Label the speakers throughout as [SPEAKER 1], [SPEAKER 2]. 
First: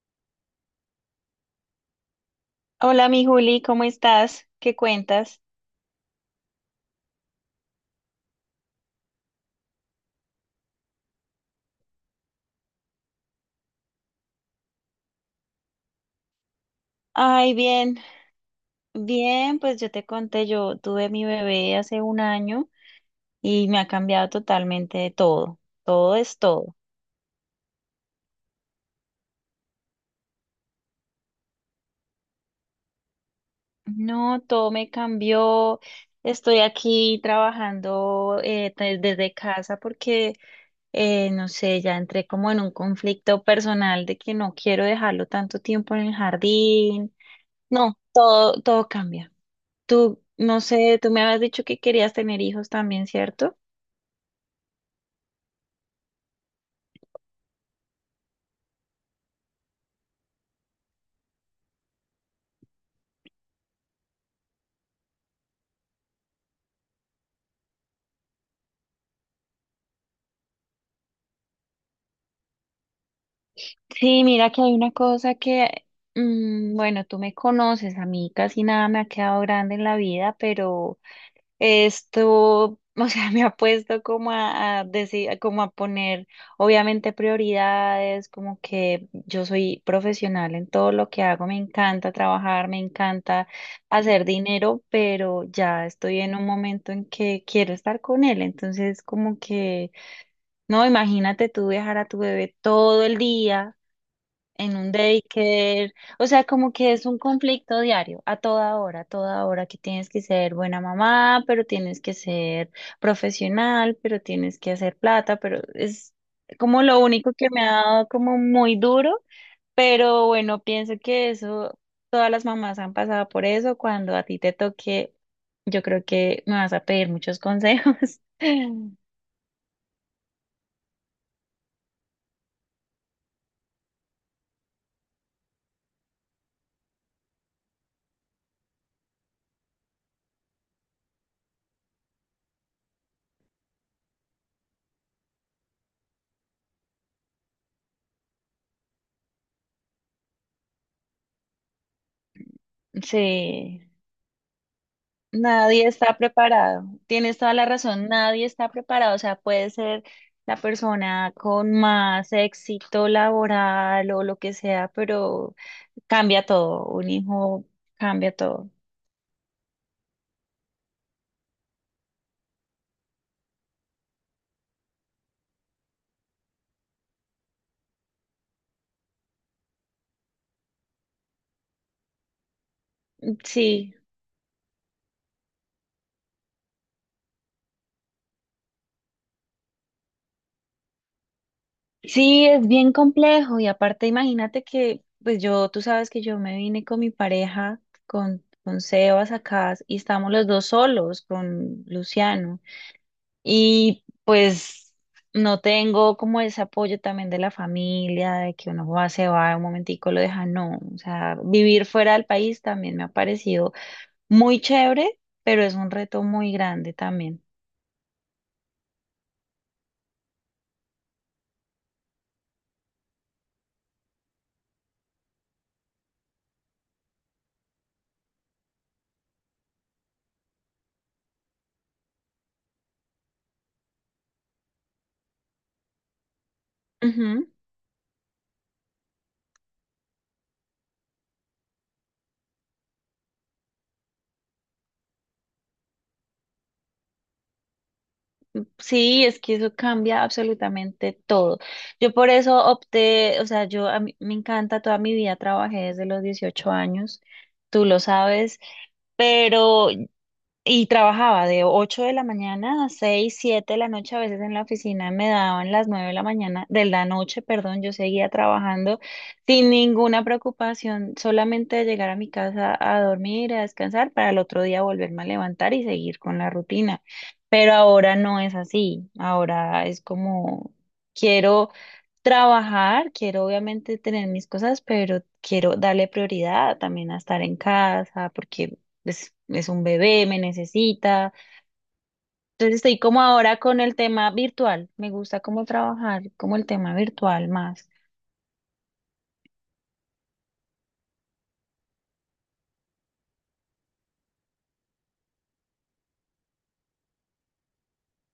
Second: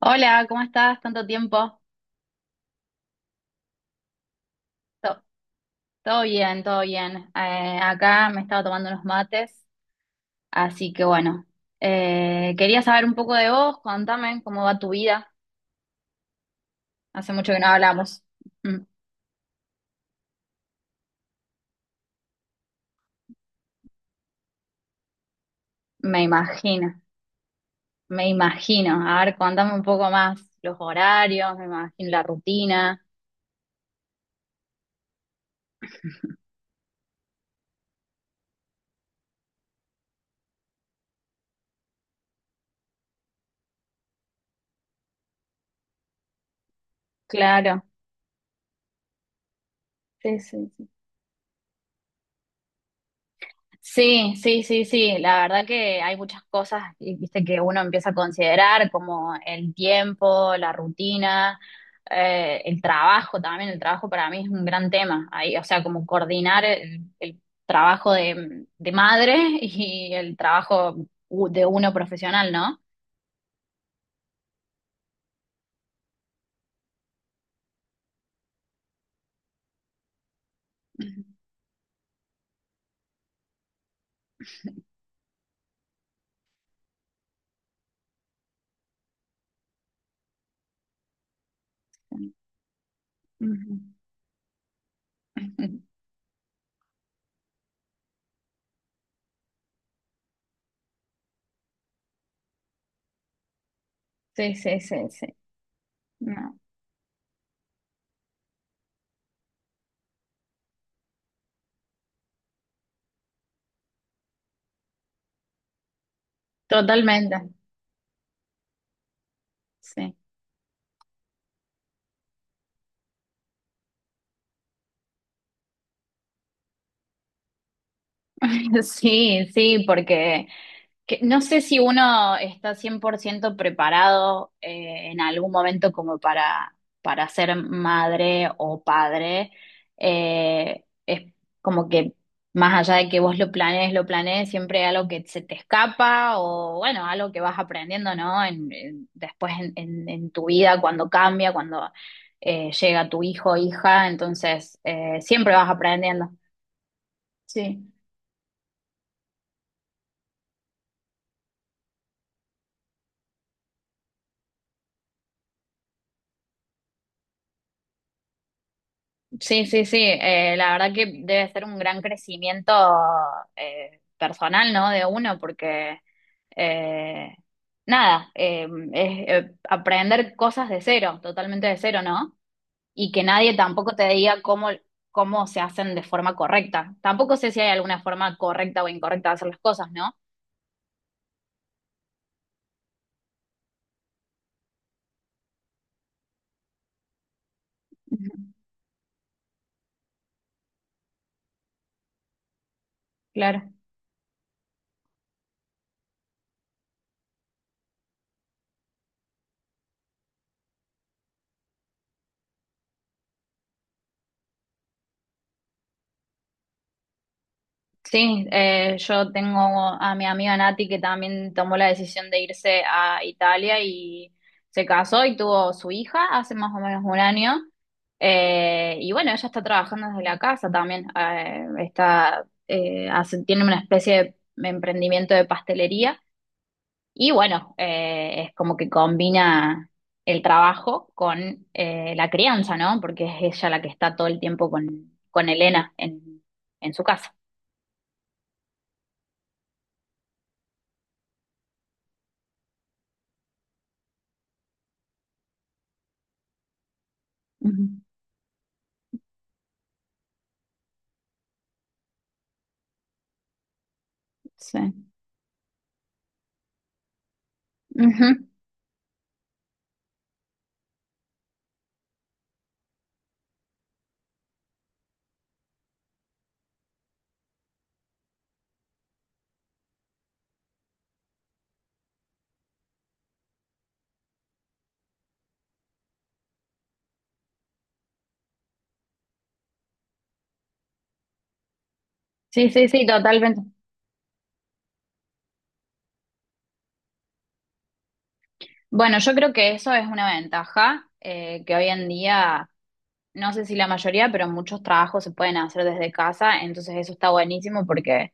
[SPEAKER 1] Hola, ¿cómo estás? ¿Tanto tiempo?
[SPEAKER 2] Hola, mi Juli, ¿cómo estás? ¿Qué
[SPEAKER 1] To-
[SPEAKER 2] cuentas?
[SPEAKER 1] Todo bien, todo bien. Acá me estaba tomando unos mates, así que bueno. Quería saber un poco de vos, contame cómo va tu vida. Hace mucho
[SPEAKER 2] Ay,
[SPEAKER 1] que no
[SPEAKER 2] bien,
[SPEAKER 1] hablamos. Mm.
[SPEAKER 2] bien, pues yo te conté, yo tuve mi bebé hace un año y me ha cambiado totalmente de todo, todo
[SPEAKER 1] Me
[SPEAKER 2] es todo.
[SPEAKER 1] imagino, me imagino. A ver, contame un poco más los horarios, me imagino la rutina.
[SPEAKER 2] No, todo me cambió, estoy aquí trabajando desde casa porque, no sé, ya entré como en un conflicto personal de que no quiero dejarlo tanto tiempo en el jardín.
[SPEAKER 1] Claro,
[SPEAKER 2] No, todo, todo cambia. Tú,
[SPEAKER 1] sí,
[SPEAKER 2] no
[SPEAKER 1] sí, sí.
[SPEAKER 2] sé, tú me habías dicho que querías tener hijos también, ¿cierto?
[SPEAKER 1] Sí, sí, sí, sí. La verdad que hay muchas cosas, viste, que uno empieza a considerar como el tiempo, la rutina, el trabajo también. El trabajo para mí es un gran tema. Ahí, o sea, como coordinar el trabajo de madre y el trabajo de uno profesional, ¿no?
[SPEAKER 2] Sí, mira que hay una cosa que... Mm, bueno, tú me conoces, a mí casi nada me ha quedado grande en la vida, pero
[SPEAKER 1] Ujú.
[SPEAKER 2] esto, o sea, me ha puesto como a decir, como a poner, obviamente, prioridades, como que yo soy profesional en todo lo que hago, me encanta trabajar, me encanta
[SPEAKER 1] Ujú.
[SPEAKER 2] hacer dinero, pero ya estoy en un momento en que quiero estar con él, entonces como que... No, imagínate tú viajar a tu bebé todo el día
[SPEAKER 1] Sí,
[SPEAKER 2] en
[SPEAKER 1] sí,
[SPEAKER 2] un
[SPEAKER 1] sí, sí.
[SPEAKER 2] daycare, o sea,
[SPEAKER 1] No,
[SPEAKER 2] como que es un conflicto diario, a toda hora que tienes que ser buena mamá, pero tienes que ser profesional, pero tienes que hacer plata, pero es como lo único
[SPEAKER 1] totalmente.
[SPEAKER 2] que me ha dado como muy duro,
[SPEAKER 1] Sí.
[SPEAKER 2] pero bueno, pienso que eso, todas las mamás han pasado por eso, cuando a ti te toque, yo creo que me vas a pedir muchos consejos.
[SPEAKER 1] Sí, sí, porque que no sé si uno está 100% preparado, en algún momento como para ser madre o padre. Es como que más allá de que vos lo planees, siempre hay algo que se te escapa o bueno, algo que vas aprendiendo, ¿no? Después en tu vida, cuando cambia, cuando llega tu hijo o
[SPEAKER 2] Sí.
[SPEAKER 1] hija, entonces, siempre vas
[SPEAKER 2] Nadie está
[SPEAKER 1] aprendiendo.
[SPEAKER 2] preparado. Tienes toda la
[SPEAKER 1] Sí.
[SPEAKER 2] razón, nadie está preparado. O sea, puede ser la persona con más éxito laboral o lo que sea, pero cambia todo. Un hijo cambia todo.
[SPEAKER 1] Sí, sí, sí. La verdad que debe ser un gran crecimiento, personal, ¿no? De uno, porque eh, nada, es aprender cosas de cero, totalmente de cero, ¿no? Y que nadie
[SPEAKER 2] Sí,
[SPEAKER 1] tampoco te diga cómo, cómo se hacen de forma correcta. Tampoco sé si hay alguna forma correcta o incorrecta de hacer las cosas, ¿no?
[SPEAKER 2] sí, es bien complejo. Y aparte, imagínate que, pues yo, tú sabes que yo me vine con mi pareja,
[SPEAKER 1] Ujú.
[SPEAKER 2] con Sebas acá, y estamos los dos solos con Luciano.
[SPEAKER 1] Claro.
[SPEAKER 2] Y pues no tengo como ese apoyo también de la familia, de que uno va, se va un momentico, lo deja, no. O sea, vivir fuera del país también me ha parecido muy chévere, pero es un reto muy grande también.
[SPEAKER 1] Sí, yo tengo a mi amiga Nati que también tomó la decisión de irse a Italia y se casó y tuvo su hija hace más o menos un año. Y bueno, ella está trabajando desde la casa también. Está, tiene una especie de emprendimiento de pastelería y
[SPEAKER 2] Ujú.
[SPEAKER 1] bueno, es como que combina el trabajo con, la crianza, ¿no? Porque es ella la que está todo el tiempo con Elena en su casa.
[SPEAKER 2] Sí, es que eso cambia absolutamente todo. Yo por eso opté, o sea, yo a mí me encanta, toda mi vida trabajé desde los 18 años, tú
[SPEAKER 1] Ujú,
[SPEAKER 2] lo sabes, pero... Y trabajaba de 8 de la mañana a 6 7 de la noche, a veces en la
[SPEAKER 1] sí.
[SPEAKER 2] oficina me daban las 9 de la mañana, de la noche, perdón, yo
[SPEAKER 1] Ujú.
[SPEAKER 2] seguía trabajando sin ninguna preocupación, solamente de llegar a mi casa a dormir, a descansar, para el otro día volverme a levantar y seguir con la rutina. Pero ahora no es así, ahora es como quiero trabajar, quiero obviamente tener mis cosas, pero quiero darle prioridad también a estar en casa porque es un bebé, me necesita.
[SPEAKER 1] Sí,
[SPEAKER 2] Entonces
[SPEAKER 1] sí,
[SPEAKER 2] estoy
[SPEAKER 1] sí,
[SPEAKER 2] como ahora
[SPEAKER 1] totalmente.
[SPEAKER 2] con el tema virtual. Me gusta cómo trabajar, como el tema virtual más.
[SPEAKER 1] Bueno, yo creo que eso es una ventaja, que hoy en día, no sé si la mayoría, pero muchos trabajos se pueden hacer desde casa, entonces eso está buenísimo porque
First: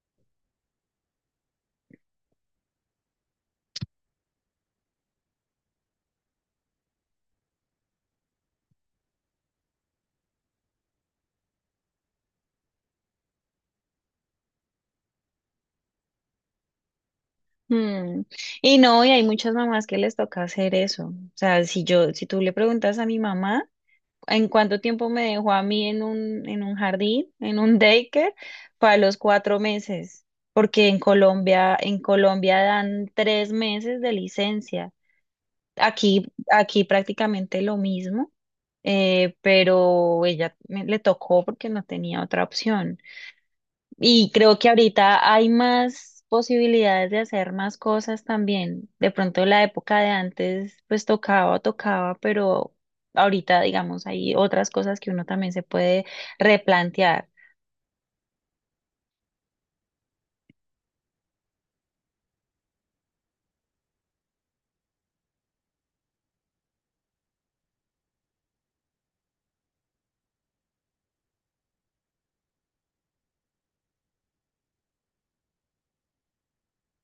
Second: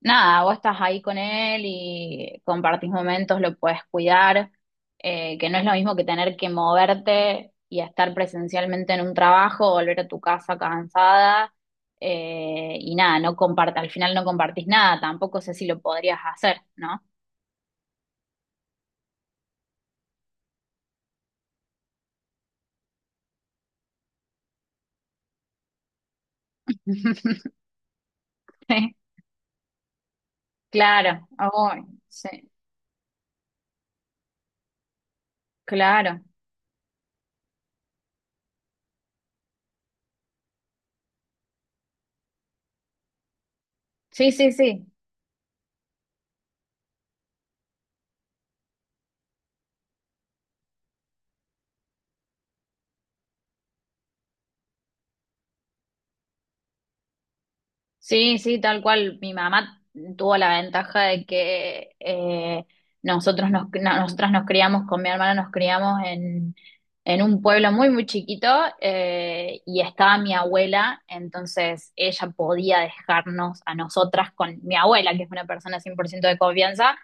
[SPEAKER 1] nada, vos estás ahí con él y compartís momentos, lo puedes cuidar, que no es lo mismo que tener que moverte y estar presencialmente en un trabajo, volver a tu casa cansada, y nada, no comparte, al final no compartís nada, tampoco sé si lo podrías hacer, ¿no?
[SPEAKER 2] Mm. Y no, y hay muchas mamás que les toca hacer eso. O sea, si yo, si tú le preguntas a mi mamá, en cuánto tiempo me dejó a mí en un jardín, en un daycare, fue a los 4 meses, porque
[SPEAKER 1] Claro, ay,
[SPEAKER 2] En
[SPEAKER 1] sí,
[SPEAKER 2] Colombia dan 3 meses de licencia.
[SPEAKER 1] claro.
[SPEAKER 2] Aquí, aquí prácticamente lo mismo, pero le tocó porque no tenía otra opción. Y
[SPEAKER 1] Sí, sí,
[SPEAKER 2] creo que
[SPEAKER 1] sí.
[SPEAKER 2] ahorita hay más posibilidades de hacer más cosas también. De pronto la época de antes, pues tocaba, tocaba, pero ahorita, digamos, hay otras cosas que uno también se puede replantear.
[SPEAKER 1] Sí, sí, tal cual. Mi mamá tuvo la ventaja de que, nosotros nos, nosotras nos criamos, con mi hermana nos criamos en un pueblo muy, muy chiquito, y estaba mi abuela, entonces ella podía dejarnos a nosotras con mi abuela, que es una persona 100% de confianza,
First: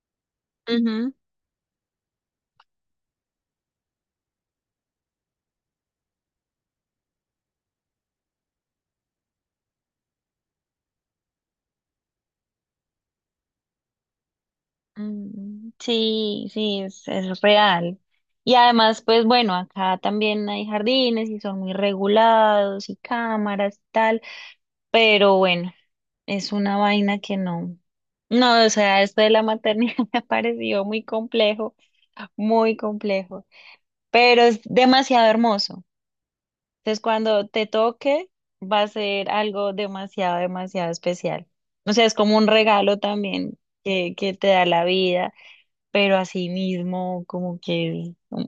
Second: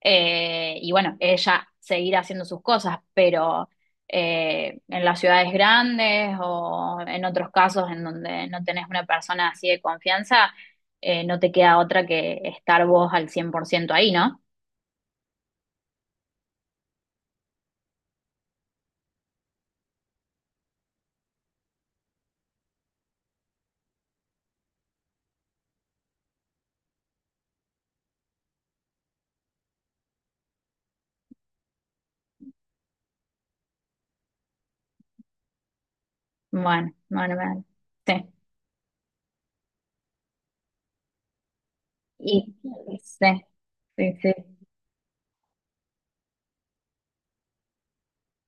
[SPEAKER 1] y
[SPEAKER 2] Ujú.
[SPEAKER 1] bueno, ella seguir haciendo sus cosas, pero... en las ciudades grandes o en otros casos en donde no tenés una persona así de confianza, no te queda otra que estar vos al 100% ahí, ¿no?
[SPEAKER 2] Mm, sí, sí, es real. Y además, pues bueno, acá también hay jardines y son muy regulados y cámaras y tal. Pero bueno, es una vaina que no. No, o sea, esto de la maternidad me ha parecido muy complejo, pero es demasiado hermoso.
[SPEAKER 1] Bueno,
[SPEAKER 2] Entonces,
[SPEAKER 1] bueno,
[SPEAKER 2] cuando
[SPEAKER 1] bueno.
[SPEAKER 2] te
[SPEAKER 1] Sí.
[SPEAKER 2] toque, va a ser algo demasiado, demasiado especial. O sea, es como un
[SPEAKER 1] Y,
[SPEAKER 2] regalo
[SPEAKER 1] sí,
[SPEAKER 2] también
[SPEAKER 1] sí,
[SPEAKER 2] que,
[SPEAKER 1] sí.
[SPEAKER 2] que te da la vida, pero así mismo como que es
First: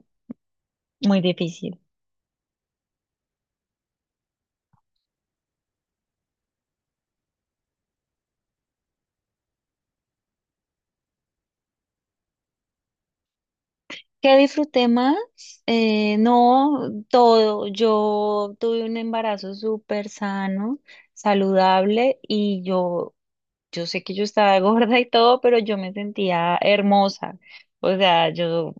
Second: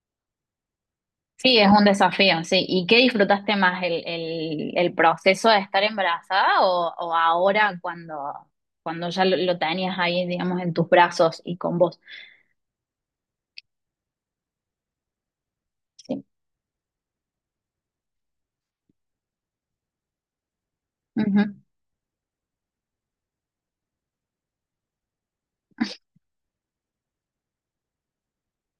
[SPEAKER 2] muy
[SPEAKER 1] Sí, es
[SPEAKER 2] difícil.
[SPEAKER 1] un desafío, sí. ¿Y qué disfrutaste más, el proceso de estar embarazada o ahora cuando, cuando ya lo tenías ahí, digamos, en tus brazos y con vos?
[SPEAKER 2] ¿Qué disfruté más?
[SPEAKER 1] Sí.
[SPEAKER 2] No, todo. Yo tuve un embarazo súper sano,
[SPEAKER 1] Ujú.
[SPEAKER 2] saludable y yo sé que yo estaba gorda y todo, pero yo me sentía hermosa. O sea, yo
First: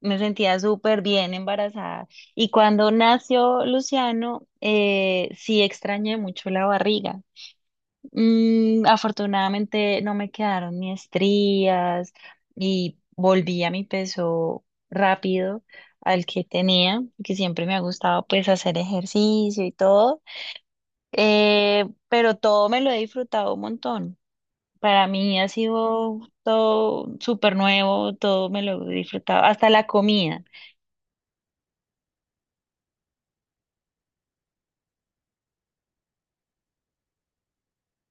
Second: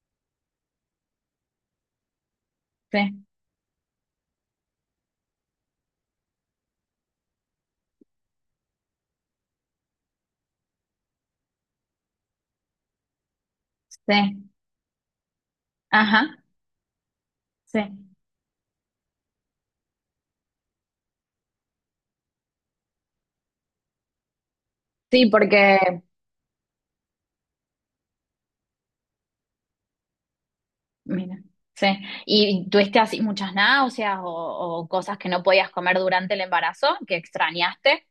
[SPEAKER 2] me sentía súper bien embarazada. Y cuando
[SPEAKER 1] Sí,
[SPEAKER 2] nació Luciano, sí extrañé mucho la barriga. Mm, afortunadamente no me quedaron ni estrías y volví a mi
[SPEAKER 1] sí.
[SPEAKER 2] peso rápido
[SPEAKER 1] Ajá,
[SPEAKER 2] al que tenía, que siempre me
[SPEAKER 1] sí.
[SPEAKER 2] ha gustado pues hacer ejercicio y todo. Pero todo me lo he disfrutado un montón. Para
[SPEAKER 1] Sí,
[SPEAKER 2] mí ha
[SPEAKER 1] porque,
[SPEAKER 2] sido todo súper nuevo, todo me lo he disfrutado, hasta la comida.
[SPEAKER 1] mira, sí. ¿Y tuviste así muchas náuseas o cosas que no podías comer durante el embarazo que extrañaste?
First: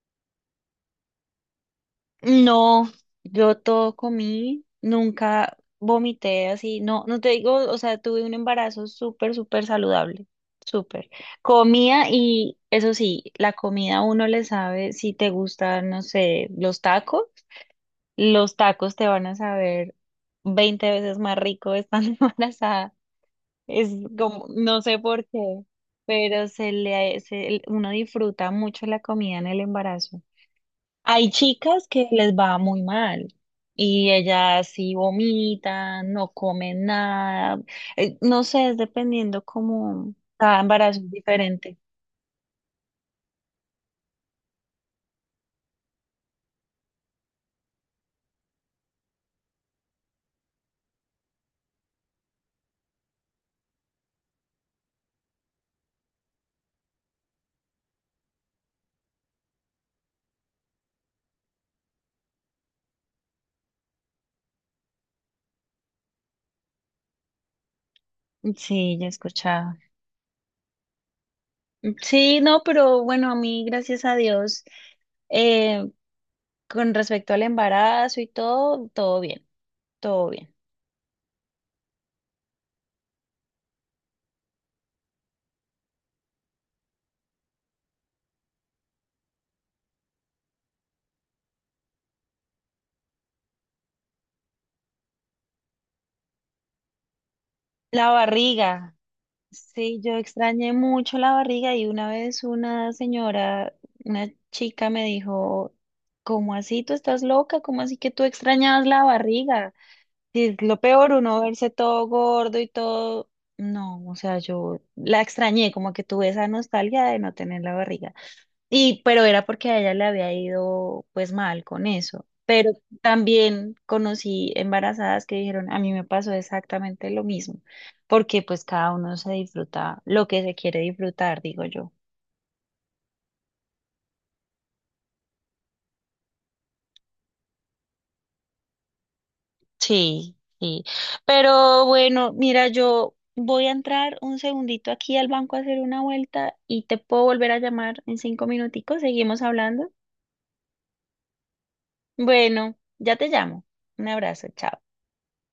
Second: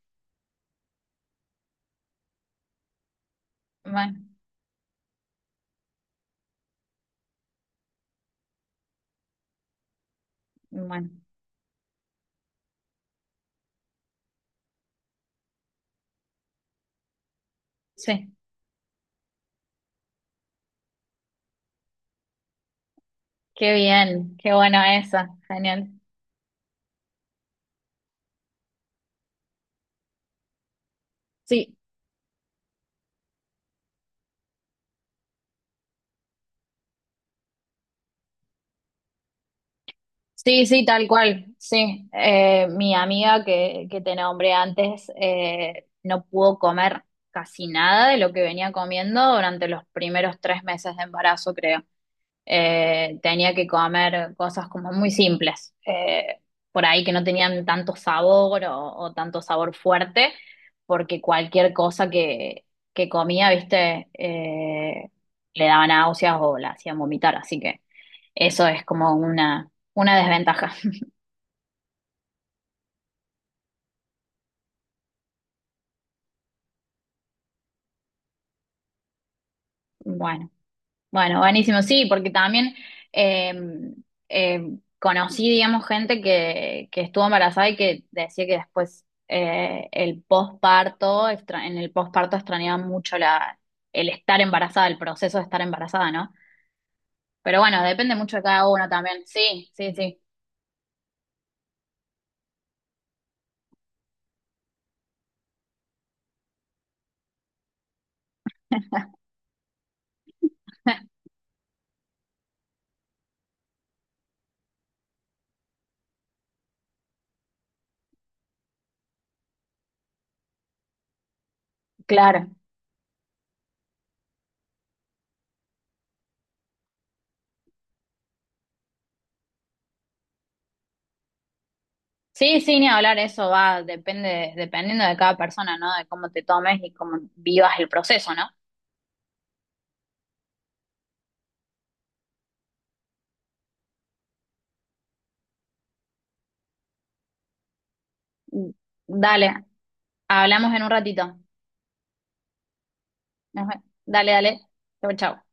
[SPEAKER 2] No, yo todo
[SPEAKER 1] Bueno,
[SPEAKER 2] comí, nunca vomité así, no, no te digo, o sea, tuve un embarazo súper, súper saludable,
[SPEAKER 1] bueno,
[SPEAKER 2] súper. Comía y eso sí, la comida a uno le sabe, si te gustan, no sé,
[SPEAKER 1] sí.
[SPEAKER 2] los tacos te van a saber 20 veces más rico estando embarazada.
[SPEAKER 1] Qué
[SPEAKER 2] Es
[SPEAKER 1] bien,
[SPEAKER 2] como,
[SPEAKER 1] qué
[SPEAKER 2] no
[SPEAKER 1] bueno
[SPEAKER 2] sé
[SPEAKER 1] eso,
[SPEAKER 2] por qué,
[SPEAKER 1] genial.
[SPEAKER 2] pero uno disfruta mucho la comida en el embarazo. Hay
[SPEAKER 1] Sí,
[SPEAKER 2] chicas que les va muy mal y ellas sí vomitan, no comen nada, no sé, es dependiendo cómo cada
[SPEAKER 1] sí, sí,
[SPEAKER 2] embarazo
[SPEAKER 1] tal
[SPEAKER 2] es
[SPEAKER 1] cual,
[SPEAKER 2] diferente.
[SPEAKER 1] sí. Mi amiga que te nombré antes, no pudo comer casi nada de lo que venía comiendo durante los primeros 3 meses de embarazo, creo. Tenía que comer cosas como muy simples, por ahí que no tenían tanto sabor o tanto sabor fuerte, porque cualquier cosa que comía, viste, le daba náuseas o la hacían vomitar, así que eso es
[SPEAKER 2] Sí, ya he
[SPEAKER 1] como
[SPEAKER 2] escuchado.
[SPEAKER 1] una desventaja.
[SPEAKER 2] Sí, no, pero bueno, a mí, gracias a Dios, eh, con respecto al embarazo y todo, todo bien, todo
[SPEAKER 1] Bueno.
[SPEAKER 2] bien.
[SPEAKER 1] Bueno, buenísimo, sí, porque también, eh, eh, conocí, digamos, gente que estuvo embarazada y que decía que después, el posparto, en el posparto extrañaba mucho la, el estar embarazada, el proceso de estar embarazada, ¿no? Pero bueno,
[SPEAKER 2] La
[SPEAKER 1] depende mucho de cada uno
[SPEAKER 2] barriga.
[SPEAKER 1] también. Sí, sí,
[SPEAKER 2] Sí, yo
[SPEAKER 1] sí,
[SPEAKER 2] extrañé mucho la barriga y una vez una señora, una chica me dijo, ¿cómo así tú estás loca? ¿Cómo así que tú extrañabas la barriga? Y es lo peor, uno verse todo gordo y todo. No, o sea, yo la extrañé, como que tuve esa nostalgia de no tener la barriga. Y, pero era porque a ella le había ido pues mal con eso.
[SPEAKER 1] claro.
[SPEAKER 2] Pero también conocí embarazadas que dijeron, a mí me pasó exactamente lo mismo, porque pues cada uno se disfruta lo que se quiere disfrutar, digo yo.
[SPEAKER 1] Sí, sí, ni hablar, eso va, depende, dependiendo de cada persona, ¿no? De cómo te tomes y cómo vivas el proceso, ¿no?
[SPEAKER 2] Sí, sí. Pero bueno, mira, yo voy a entrar un segundito aquí al banco a hacer una vuelta y te puedo volver a llamar en 5 minuticos. Seguimos
[SPEAKER 1] Dale,
[SPEAKER 2] hablando.
[SPEAKER 1] hablamos en un ratito.
[SPEAKER 2] Bueno, ya te llamo.
[SPEAKER 1] Ajá.
[SPEAKER 2] Un
[SPEAKER 1] Dale,
[SPEAKER 2] abrazo,
[SPEAKER 1] dale.
[SPEAKER 2] chao.
[SPEAKER 1] Chao, chao.